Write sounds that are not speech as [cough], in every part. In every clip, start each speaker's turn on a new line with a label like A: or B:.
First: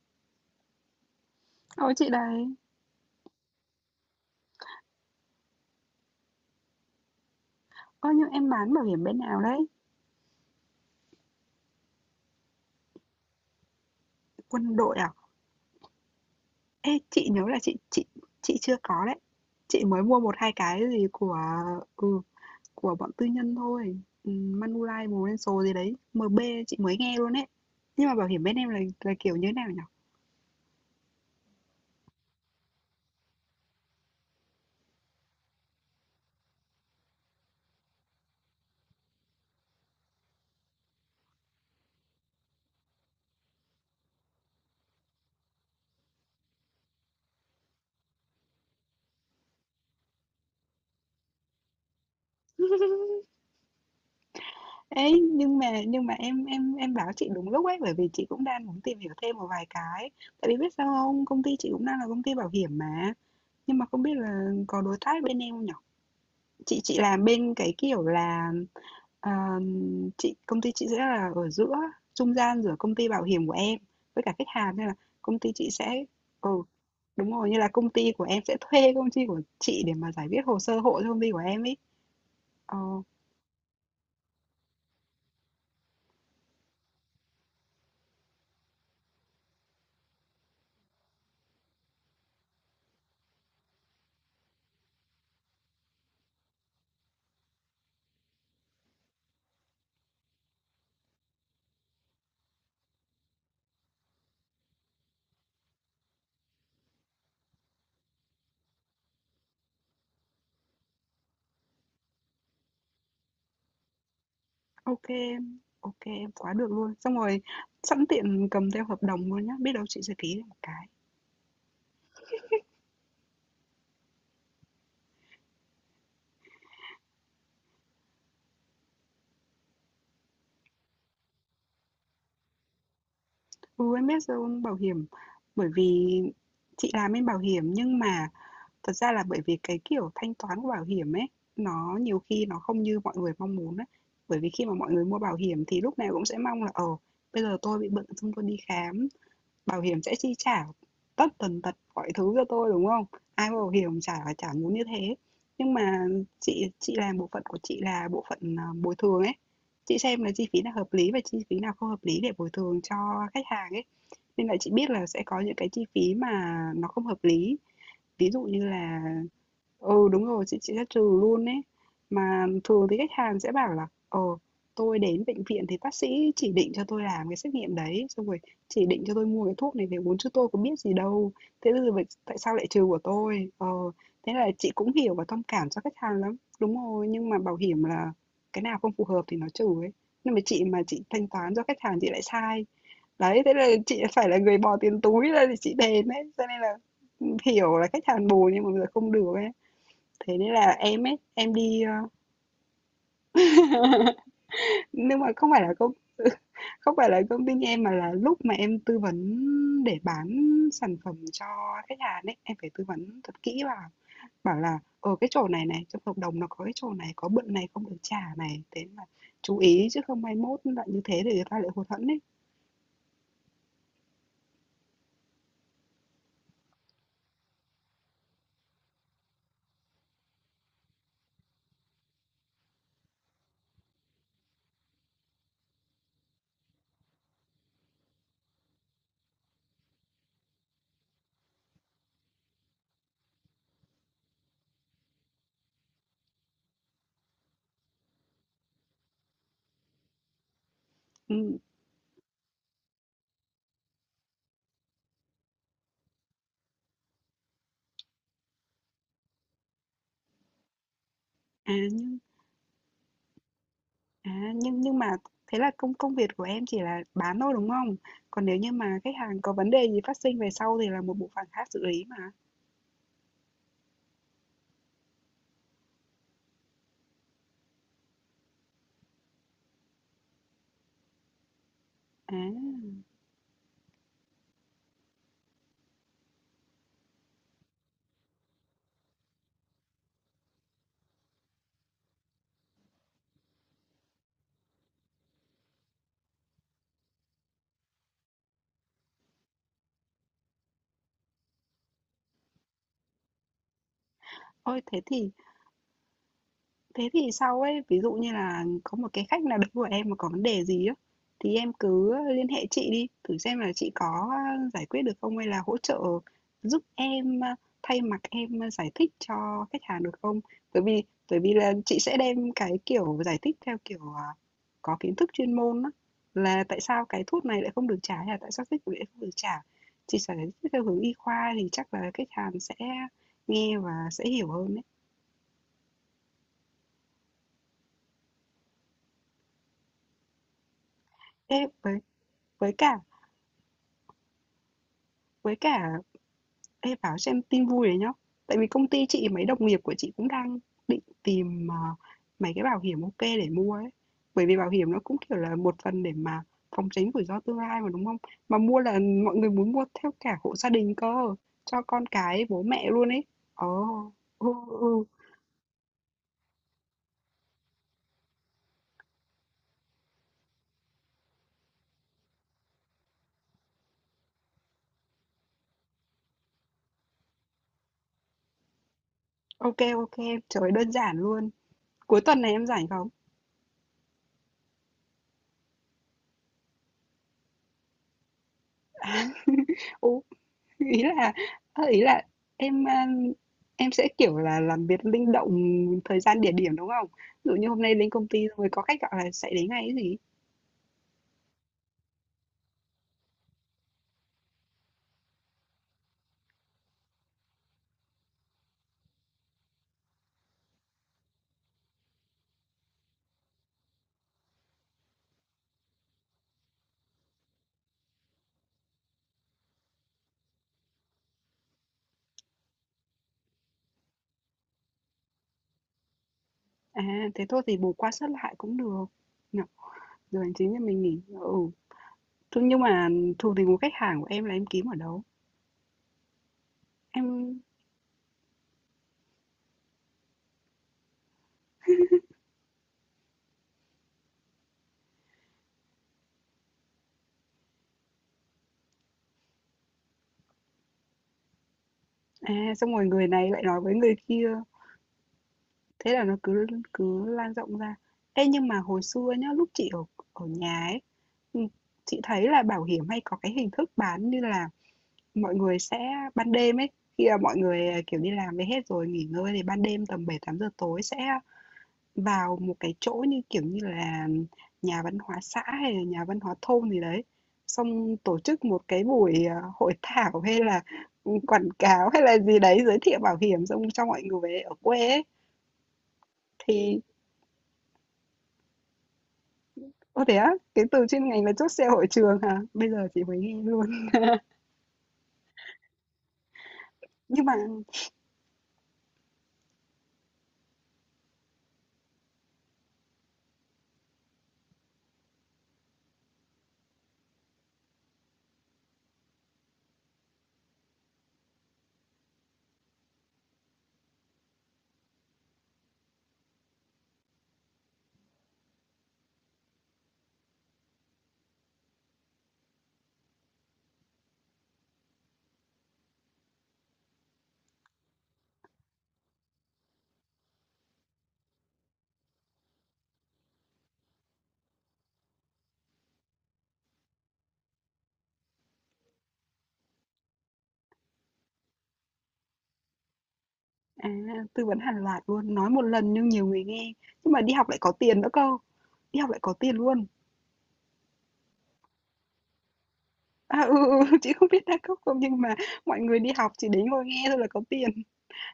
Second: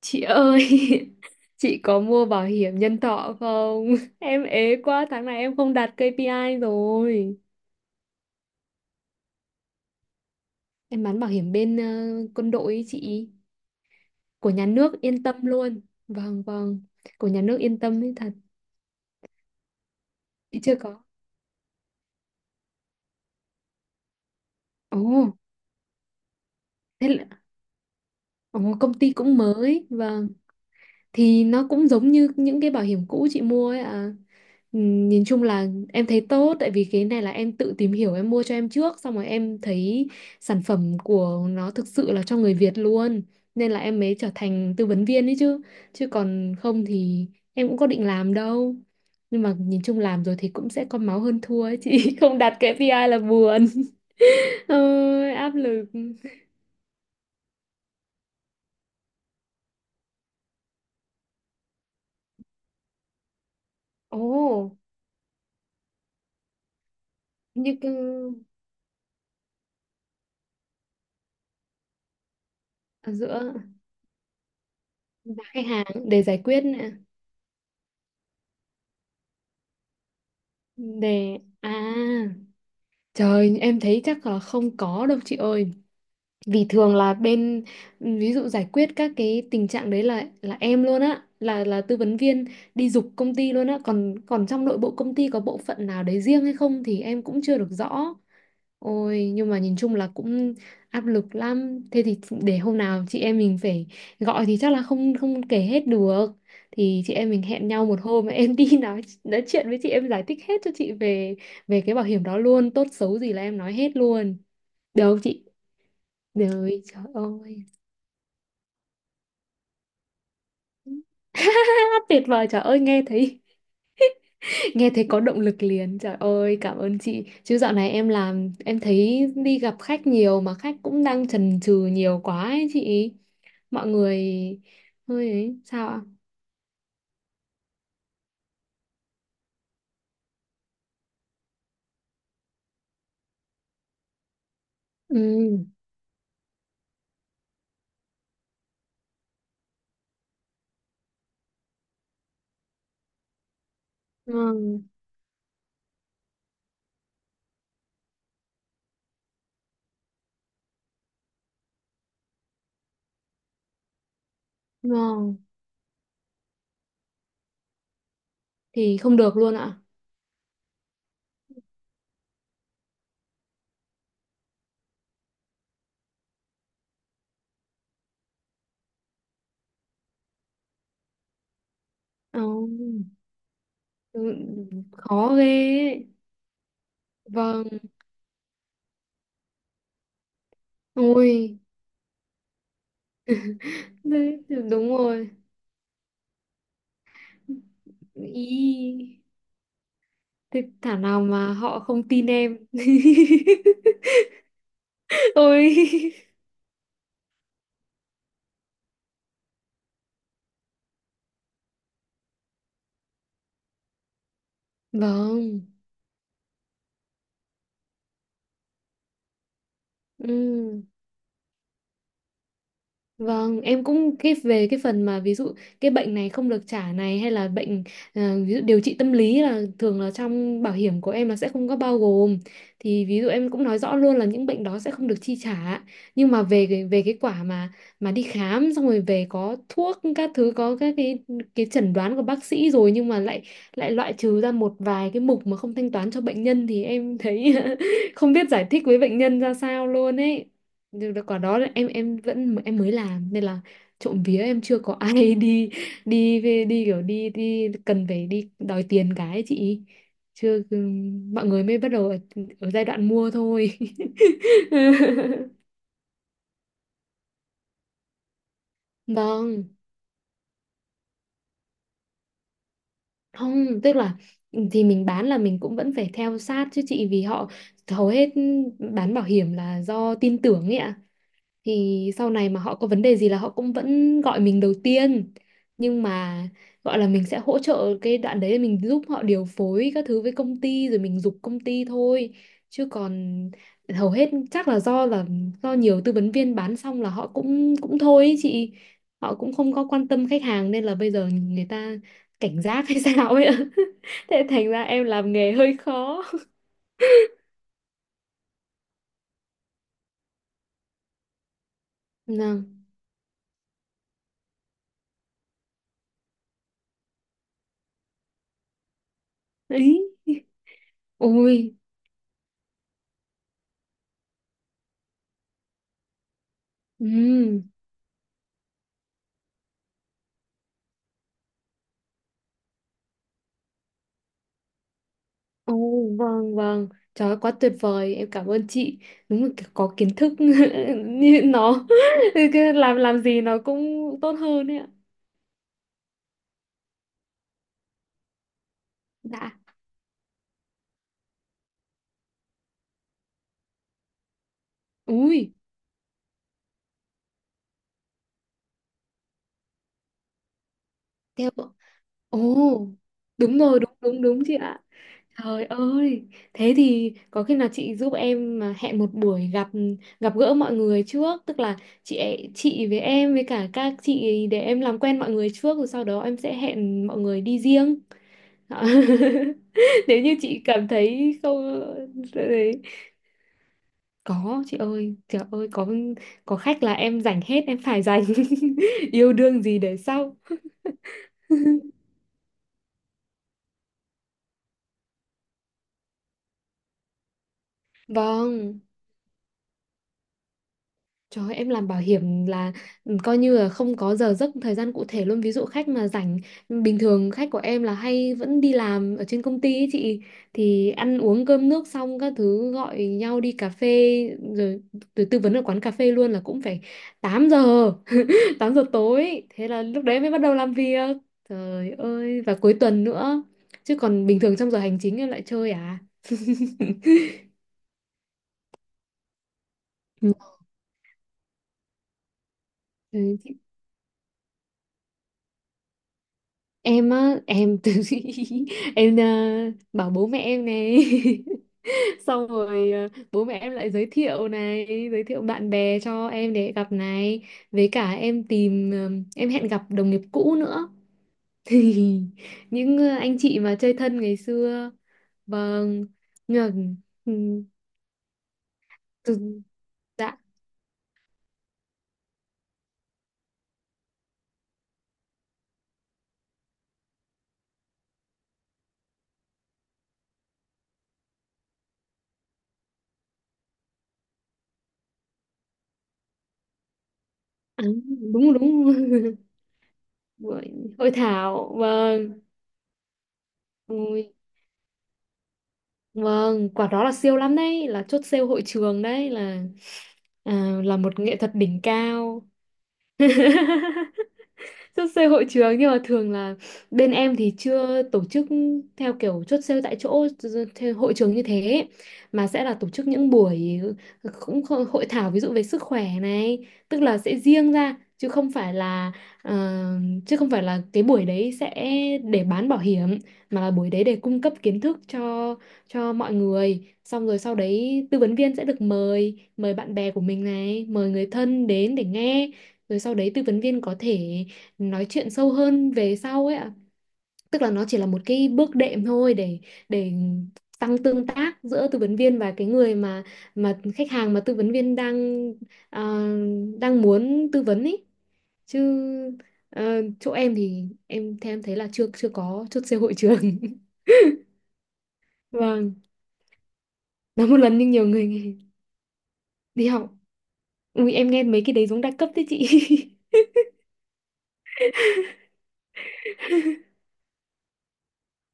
A: Chị ơi, [laughs] chị
B: Ôi,
A: có
B: chị
A: mua bảo
B: đấy,
A: hiểm nhân thọ không? [laughs] Em ế quá, tháng này em không đạt KPI rồi.
B: nhưng em bán bảo hiểm bên nào đấy?
A: Em bán bảo hiểm bên quân đội ấy chị, của nhà
B: Quân đội
A: nước
B: à?
A: yên tâm luôn. Vâng, vâng,
B: Ê, chị
A: của nhà
B: nhớ là
A: nước
B: chị
A: yên tâm
B: chị
A: ấy thật,
B: chị chưa có đấy. Chị mới mua một hai
A: chị chưa
B: cái
A: có.
B: gì ừ, của bọn tư nhân thôi. Ừ,
A: Ồ,
B: Manulife Prudential gì đấy, MB chị mới
A: thế
B: nghe
A: là,
B: luôn đấy. Nhưng mà bảo hiểm bên
A: ồ,
B: em là
A: công ty
B: là kiểu
A: cũng
B: như thế nào nhỉ?
A: mới, vâng. Thì nó cũng giống như những cái bảo hiểm cũ chị mua ấy à. Nhìn chung là em thấy tốt, tại vì cái này là em tự tìm hiểu em mua cho em trước, xong rồi em thấy sản phẩm của nó thực sự là cho người Việt luôn, nên là em mới trở thành tư vấn viên ấy chứ chứ còn không thì em cũng có định làm đâu, nhưng mà nhìn chung làm rồi thì cũng sẽ có máu hơn thua ấy chị. [laughs] Không đạt cái KPI là
B: [laughs]
A: buồn. [laughs]
B: Ê,
A: Ôi, áp
B: nhưng mà
A: lực.
B: nhưng mà em báo chị đúng lúc ấy, bởi vì chị cũng đang muốn tìm hiểu thêm một vài cái. Tại vì biết sao không, công ty chị cũng đang là công ty bảo hiểm mà. Nhưng mà không biết
A: Ồ,
B: là có đối tác bên em không nhỉ? Chị làm bên
A: như
B: cái
A: cái-
B: kiểu là, ờm, công ty chị sẽ là ở giữa, trung gian giữa công ty
A: ở
B: bảo hiểm của
A: giữa
B: em với cả khách hàng, nên là công
A: và
B: ty
A: khách
B: chị
A: hàng,
B: sẽ
A: để giải
B: ừ,
A: quyết.
B: đúng rồi, như là công ty của em sẽ thuê công ty của chị để mà giải quyết hồ sơ hộ cho công ty của
A: Đề
B: em
A: à,
B: ấy. Ờ,
A: trời em thấy chắc là không có đâu chị ơi, vì thường là bên ví dụ giải quyết các cái tình trạng đấy là em luôn á, là tư vấn viên đi giục công ty luôn á, còn còn trong nội bộ công ty có bộ phận nào đấy riêng hay không thì em cũng chưa được rõ. Ôi, nhưng mà nhìn chung là cũng áp lực lắm, thế thì để hôm nào chị em mình phải gọi thì chắc là không không kể hết được, thì chị em mình hẹn nhau một hôm em đi [laughs] nói chuyện với chị, em giải thích hết cho chị về về cái bảo hiểm đó luôn, tốt xấu gì là em nói hết luôn. Được
B: ok
A: không chị?
B: em, ô em, quá được
A: Rồi
B: luôn.
A: trời
B: Xong rồi
A: ơi.
B: sẵn tiện cầm theo hợp đồng luôn nhá, biết đâu chị sẽ ký được một cái.
A: [laughs] Tuyệt vời, trời ơi, nghe thấy. Nghe thấy có động lực liền. Trời ơi, cảm ơn chị. Chứ dạo này em làm em thấy đi gặp khách nhiều, mà khách cũng đang chần chừ nhiều quá ấy chị. Mọi
B: Ừ, em
A: người
B: biết rồi, bảo hiểm
A: hơi ấy
B: bởi
A: sao ạ?
B: vì chị làm bên bảo hiểm. Nhưng mà thật ra là bởi vì cái kiểu thanh toán của bảo hiểm ấy, nó nhiều khi nó không như mọi người mong muốn á. Bởi vì khi mà mọi người mua bảo hiểm
A: Ừ,
B: thì lúc nào cũng sẽ mong là, bây giờ tôi bị bệnh xong tôi đi khám, bảo hiểm sẽ chi trả tất tần tật mọi thứ cho tôi, đúng không? Ai mua bảo hiểm chả chả muốn như
A: ngon,
B: thế. Nhưng mà chị làm bộ phận của chị là bộ phận, bồi thường ấy, chị xem là chi phí nào hợp lý và chi phí nào không hợp lý để bồi thường cho khách hàng ấy. Nên là chị biết là sẽ
A: ngon.
B: có những cái chi phí mà nó không hợp lý, ví dụ như
A: Thì
B: là.
A: không được luôn ạ.
B: Ừ, đúng rồi, chị sẽ trừ luôn ấy. Mà thường thì khách hàng sẽ bảo là tôi đến bệnh viện thì bác sĩ chỉ định cho tôi làm cái xét nghiệm đấy, xong rồi chỉ định cho tôi mua cái thuốc này về uống chứ tôi có biết gì đâu. Thế bây giờ tại
A: Ờ,
B: sao lại trừ của tôi? Ờ,
A: ừ,
B: thế là chị cũng hiểu và
A: khó
B: thông
A: ghê
B: cảm cho khách
A: ấy.
B: hàng lắm. Đúng rồi, nhưng mà bảo
A: Vâng.
B: hiểm là cái nào không phù hợp thì nó trừ ấy. Nhưng mà chị thanh toán
A: Ui
B: cho khách hàng chị lại sai. Đấy, thế là chị [laughs] phải là
A: đấy,
B: người bỏ
A: đúng
B: tiền túi
A: rồi.
B: ra để chị đền ấy. Cho nên là hiểu là khách hàng bù nhưng mà bây giờ không
A: Ý.
B: được ấy. Thế nên
A: Thế
B: là
A: thảo
B: em ấy,
A: nào mà
B: em
A: họ
B: đi
A: không tin
B: [laughs]
A: em. [laughs]
B: nhưng mà không phải là công
A: Ôi.
B: [laughs] không phải là công ty em, mà là lúc mà em tư vấn để bán sản phẩm cho khách hàng ấy, em phải tư vấn thật kỹ vào, bảo là ở cái chỗ
A: Vâng.
B: này này trong hợp đồng nó có cái chỗ này, có bận này không được trả này, thế là chú ý chứ không mai mốt
A: Ừ.
B: lại như thế để người ta lại hụt hẫng ấy.
A: Vâng, em cũng cái về cái phần mà ví dụ cái bệnh này không được trả này, hay là bệnh, ờ, ví dụ điều trị tâm lý, là thường là trong bảo hiểm của em là sẽ không có bao gồm. Thì ví dụ em cũng nói rõ luôn là những bệnh đó sẽ không được chi trả. Nhưng mà về cái quả mà đi khám xong rồi về có thuốc các thứ, có các cái chẩn đoán của bác sĩ rồi, nhưng mà lại lại loại trừ ra một vài cái mục mà không thanh toán cho bệnh nhân, thì em thấy [laughs] không biết giải thích với bệnh nhân ra sao luôn ấy. Được quả
B: Ừ.
A: đó là em vẫn, em mới làm nên là trộm vía em chưa có ai [laughs] đi đi về, đi kiểu đi đi cần phải đi đòi tiền cái ấy chị, chưa. Ừ, mọi người
B: à
A: mới bắt đầu
B: nhưng
A: ở giai đoạn mua thôi.
B: nhưng mà thế
A: [laughs]
B: là công công việc của em chỉ là bán thôi đúng không, còn nếu như mà khách hàng có vấn
A: Vâng,
B: đề gì phát sinh về sau thì là một bộ phận khác xử lý mà.
A: không tức là ừ, thì mình bán là mình cũng vẫn phải theo sát chứ chị, vì họ hầu hết bán bảo hiểm là do tin tưởng ấy ạ, thì sau này mà họ có vấn
B: à
A: đề gì là họ cũng vẫn gọi mình đầu tiên, nhưng mà gọi là mình sẽ hỗ trợ cái đoạn đấy, mình giúp họ điều phối các thứ với công ty rồi mình giục công ty thôi, chứ còn hầu hết chắc là do là do nhiều tư vấn viên bán xong là họ cũng cũng thôi ý chị, họ cũng không có quan tâm khách hàng nên là bây giờ người ta cảnh giác hay [laughs] sao ấy ạ. [laughs] Thế thành
B: Ôi,
A: ra
B: thế
A: em
B: thì
A: làm nghề hơi khó.
B: thế thì sau ấy, ví dụ như là có một cái khách nào đấy của em mà có vấn đề gì á, thì em cứ liên
A: Nào.
B: hệ chị đi, thử xem là chị có, giải quyết được không hay là hỗ trợ giúp em, thay mặt em, giải thích cho khách hàng
A: Ấy.
B: được không? Bởi vì bởi vì
A: Ôi.
B: là chị sẽ đem cái, kiểu, giải thích theo kiểu, có kiến thức chuyên môn á, là tại sao cái thuốc này
A: Ừ.
B: lại không được trả hay là tại sao thuốc này lại không được trả. Chị sẽ giải thích theo hướng y khoa thì chắc là khách hàng sẽ nghe và sẽ hiểu hơn đấy.
A: Ồ, vâng, vâng. Trời ơi, quá tuyệt vời. Em cảm ơn chị. Đúng là kiểu có kiến thức [laughs] như
B: Ê,
A: nó. [laughs] Cứ
B: Với cả
A: làm gì nó cũng tốt hơn ấy ạ.
B: với cả ê, bảo xem tin vui đấy nhá. Tại vì công ty chị mấy
A: Dạ.
B: đồng nghiệp của chị cũng đang định tìm mấy cái bảo hiểm ok để mua ấy. Bởi vì bảo hiểm nó cũng kiểu
A: Ui,
B: là một phần để mà phòng tránh rủi ro tương lai mà đúng không? Mà mua là mọi người muốn mua theo cả hộ gia đình cơ,
A: theo.
B: cho con
A: Ồ,
B: cái bố mẹ luôn ấy.
A: đúng rồi,
B: Ồ,
A: đúng đúng đúng
B: ừ,
A: chị
B: ừ,
A: ạ.
B: ừ.
A: Trời ơi, thế thì có khi nào chị giúp em mà hẹn một buổi gặp, gặp gỡ mọi người trước, tức là chị chị với em với cả các chị, để em làm quen mọi người trước rồi sau đó em sẽ hẹn mọi người đi riêng. [laughs]
B: Ok
A: [laughs]
B: ok,
A: Nếu như chị
B: trời
A: cảm
B: đơn giản
A: thấy
B: luôn.
A: không
B: Cuối tuần này em
A: đấy.
B: rảnh không?
A: Có chị ơi, trời ơi, có khách là em dành hết, em phải dành. [laughs] Yêu đương gì để
B: Ừ,
A: sau.
B: [laughs] ý là ơ, ý là em, a, em sẽ, kiểu là, làm việc linh động thời gian, địa điểm, đúng không? Ví dụ như hôm nay đến công ty rồi
A: Vâng.
B: có khách gọi là sẽ đến ngay ấy gì.
A: Trời ơi, em làm bảo hiểm là ừ, coi như là không có giờ giấc thời gian cụ thể luôn, ví dụ khách mà rảnh, bình thường khách của em là hay vẫn đi làm ở trên công ty ấy chị, thì ăn uống cơm nước xong các thứ gọi nhau đi cà phê rồi, rồi tư vấn ở quán cà phê luôn là cũng phải 8 giờ 8 giờ tối, thế là lúc đấy mới bắt đầu làm việc, trời ơi, và cuối tuần nữa, chứ còn bình thường trong giờ hành chính em lại chơi à.
B: À,
A: [laughs]
B: thế thôi thì bù qua sớt lại cũng được. Nhỉ?
A: Ừ.
B: Giờ hành chính thì mình nghỉ. Ừ. Thế nhưng mà
A: Ừ,
B: thuộc
A: thì
B: tình của khách hàng của em là em kiếm ở đâu?
A: em á
B: Em
A: em từ [laughs] em, bảo bố mẹ em này, [laughs] xong rồi bố mẹ em lại giới thiệu này, giới thiệu bạn bè cho em để gặp này, với cả em tìm, em hẹn gặp đồng nghiệp cũ nữa, [laughs] thì
B: xong
A: những
B: rồi người
A: anh
B: này
A: chị
B: lại
A: mà
B: nói
A: chơi
B: với người
A: thân ngày
B: kia,
A: xưa. Vâng.
B: thế là nó
A: Nhưng
B: cứ
A: mà,
B: cứ lan rộng ra. Ê nhưng mà hồi xưa nhá,
A: ừm,
B: lúc chị ở
A: dạ.
B: ở nhà ấy, ừ, chị thấy là bảo hiểm hay có cái hình thức bán như là mọi người sẽ ban đêm ấy, khi mà mọi người, kiểu, đi làm về hết rồi nghỉ ngơi thì ban đêm tầm 7, 8 giờ tối sẽ vào một cái chỗ như, kiểu như là, nhà văn hóa xã hay là nhà văn hóa thôn gì đấy,
A: À,
B: xong tổ
A: đúng
B: chức một
A: đúng. [laughs]
B: cái buổi, hội thảo hay
A: Buổi
B: là,
A: hội
B: quảng
A: thảo.
B: cáo hay là
A: Vâng.
B: gì đấy, giới thiệu bảo hiểm xong cho mọi
A: Ui,
B: người ở quê ấy.
A: vâng, quả
B: Thì
A: đó là siêu lắm đấy, là chốt sale hội trường đấy, là
B: ô, thế á?
A: à,
B: Cái
A: là
B: từ
A: một
B: chuyên
A: nghệ
B: ngành
A: thuật
B: là chốt
A: đỉnh
B: sale hội trường
A: cao.
B: hả? Bây giờ chị mới nghe luôn. [laughs]
A: [laughs] Chốt sale hội trường, nhưng mà thường là bên em
B: Nhưng mà
A: thì chưa tổ chức theo kiểu chốt sale tại chỗ theo hội trường như thế, mà sẽ là tổ chức những buổi cũng hội thảo, ví dụ về sức khỏe này, tức là sẽ riêng ra chứ không phải là, ờ, chứ không phải là cái buổi đấy sẽ để bán bảo hiểm, mà là buổi đấy để cung cấp kiến thức cho mọi người, xong rồi sau đấy tư vấn viên sẽ được mời mời bạn bè của mình này, mời người thân đến để nghe, rồi sau đấy tư vấn viên có thể nói chuyện sâu hơn về sau ấy ạ, tức là nó chỉ là một cái bước đệm thôi để tăng tương tác giữa tư vấn viên và cái người mà khách hàng mà tư vấn viên đang, à, đang muốn tư vấn ấy, chứ, ờ, chỗ em thì em theo em thấy là chưa chưa có chốt sale hội trường.
B: à,
A: [laughs]
B: tư vấn hàng loạt luôn, nói một
A: Vâng.
B: lần nhưng nhiều người nghe, nhưng mà
A: Nói
B: đi
A: một
B: học lại
A: lần nhưng
B: có
A: nhiều
B: tiền
A: người
B: nữa cơ,
A: nghe.
B: đi học lại có tiền
A: Đi
B: luôn.
A: học. Ui em nghe mấy cái đấy giống đa cấp đấy chị.
B: À, ừ, ừ, ừ, chị không biết đa cấp không nhưng mà mọi người đi học chỉ đến ngồi nghe thôi là có tiền.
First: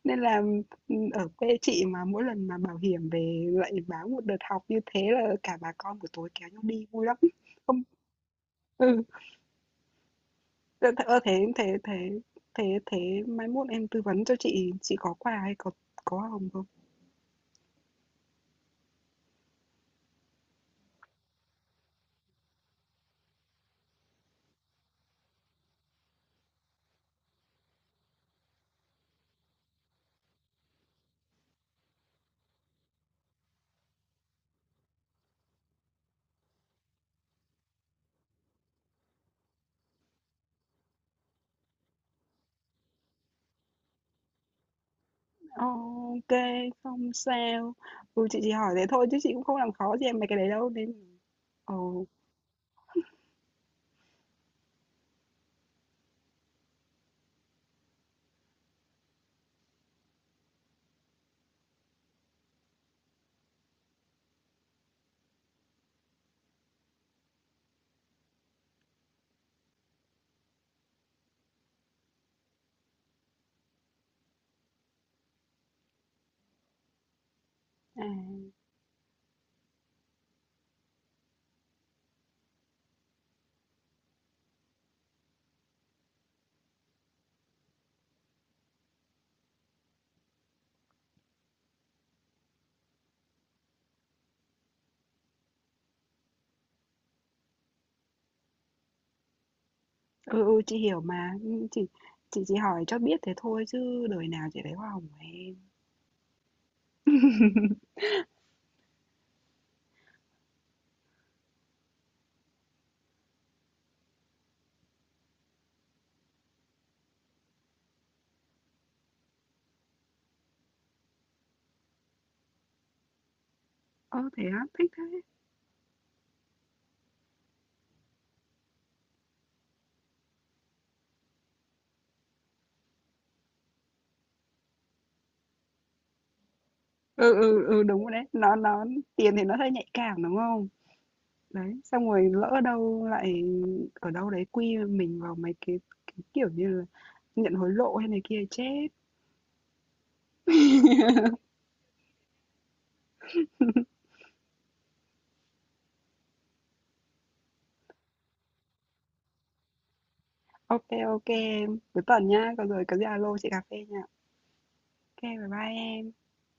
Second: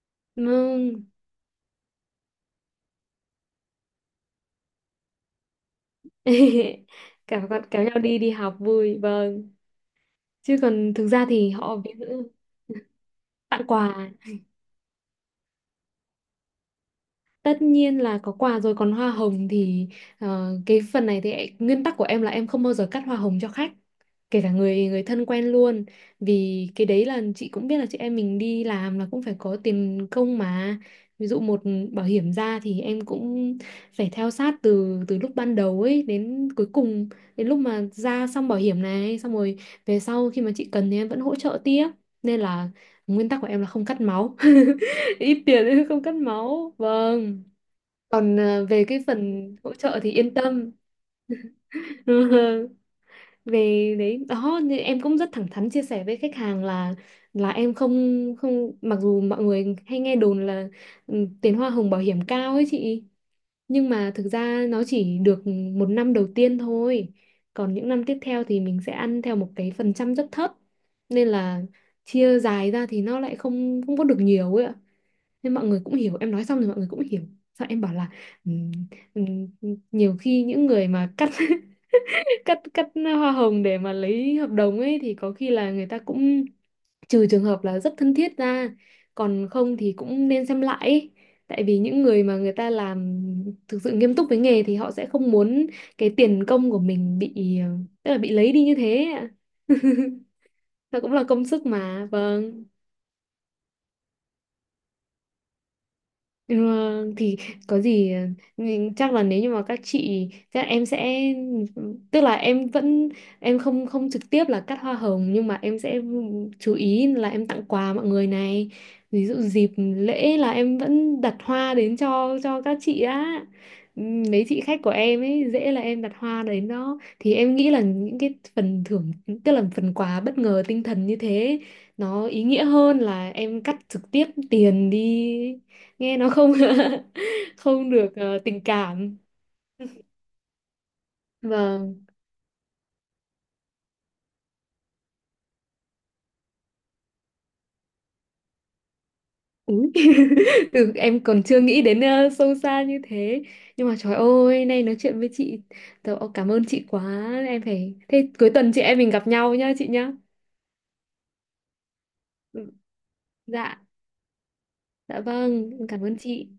B: Nên
A: [laughs]
B: là,
A: Vâng.
B: ở quê chị mà mỗi lần mà bảo hiểm về lại báo một đợt học như thế là cả bà con buổi tối kéo nhau đi
A: [laughs]
B: vui lắm.
A: kéo kéo
B: Không,
A: nhau đi đi học vui,
B: ừ,
A: vâng, chứ còn thực
B: ơ,
A: ra
B: thế
A: thì
B: thế
A: họ
B: thế
A: ví
B: thế
A: dụ
B: thế thế mai mốt
A: tặng
B: em tư
A: quà.
B: vấn cho chị có quà hay có hồng không?
A: Tất nhiên là có quà rồi, còn hoa hồng thì, cái phần này thì nguyên tắc của em là em không bao giờ cắt hoa hồng cho khách, kể cả người người thân quen luôn, vì cái đấy là chị cũng biết là chị em mình đi làm là cũng phải có tiền công mà, ví dụ một bảo hiểm ra thì em cũng phải theo sát từ từ lúc ban đầu ấy đến cuối cùng, đến lúc mà ra xong bảo hiểm này xong rồi về sau khi mà chị cần thì em vẫn hỗ trợ tiếp, nên là nguyên tắc của em là không cắt máu, [laughs] ít tiền
B: Ờ,
A: nên không cắt
B: ok
A: máu,
B: không
A: vâng.
B: sao. Ừ,
A: Còn
B: chị chỉ hỏi
A: về
B: thế
A: cái
B: thôi chứ chị cũng
A: phần
B: không làm
A: hỗ
B: khó
A: trợ
B: gì
A: thì
B: em mấy
A: yên
B: cái đấy đâu
A: tâm.
B: nên ừ,
A: [laughs] Về đấy đó, nên em cũng rất thẳng thắn chia sẻ với khách hàng là em không, mặc dù mọi người hay nghe đồn là ừ, tiền hoa hồng bảo hiểm cao ấy chị, nhưng mà thực ra nó chỉ được một năm đầu tiên thôi, còn những năm tiếp theo thì mình sẽ ăn theo một cái phần trăm rất thấp, nên là chia dài ra thì nó lại không không có được nhiều ấy ạ, nên mọi người cũng hiểu, em nói xong rồi mọi người cũng hiểu, sao em bảo
B: à,
A: là "Ừm, ừm, nhiều khi những người mà cắt [laughs] cắt cắt hoa hồng để mà lấy hợp đồng ấy thì có khi là người ta cũng, trừ trường hợp là rất thân thiết ra, còn không thì cũng nên xem lại ấy. Tại vì những người mà người ta làm thực sự nghiêm túc với nghề thì họ sẽ không muốn cái tiền công của mình bị, tức là bị lấy đi như thế ạ. [laughs]
B: ừ, chị hiểu
A: Nó cũng là
B: mà.
A: công
B: Ừ,
A: sức
B: Chị
A: mà,
B: chị chỉ
A: vâng.
B: hỏi cho biết thế thôi chứ đời nào chị lấy hoa hồng của em.
A: Ừ, thì có
B: [laughs]
A: gì, ừ, mình chắc là nếu như mà các chị, chắc em sẽ, tức là em vẫn, em không không trực tiếp là cắt hoa hồng, nhưng mà em sẽ chú ý là em tặng quà mọi người này, ví dụ dịp lễ là em vẫn đặt hoa đến cho các chị á. Ừ,
B: Ơ thế
A: mấy
B: á,
A: chị khách
B: thích
A: của
B: thế.
A: em ấy, dễ là em đặt hoa đến đó thì em nghĩ là những cái phần thưởng, tức là phần quà bất ngờ tinh thần như thế, nó ý nghĩa hơn là em cắt trực tiếp tiền đi, nghe nó không [laughs]
B: Ừ, ừ, ừ,
A: không
B: đúng rồi
A: được,
B: đấy.
A: tình
B: Nó,
A: cảm
B: tiền thì nó hơi nhạy cảm đúng không?
A: và.
B: Đấy, xong rồi lỡ đâu lại ở đâu đấy quy mình vào mấy cái kiểu như là nhận hối lộ hay này kia chết.
A: Úi [laughs] từ em còn chưa nghĩ đến, sâu xa như thế, nhưng mà trời ơi, nay nói chuyện với chị tớ, ô, cảm ơn chị quá, em phải thế, cuối tuần chị em mình gặp nhau nhá chị nhá.
B: Ok, ok em. Cuối tuần nha, còn
A: Ừ,
B: rồi có gì alo chị cà phê
A: dạ,
B: nha. Ok,
A: dạ,
B: bye
A: vâng,
B: bye
A: em cảm
B: em.
A: ơn chị.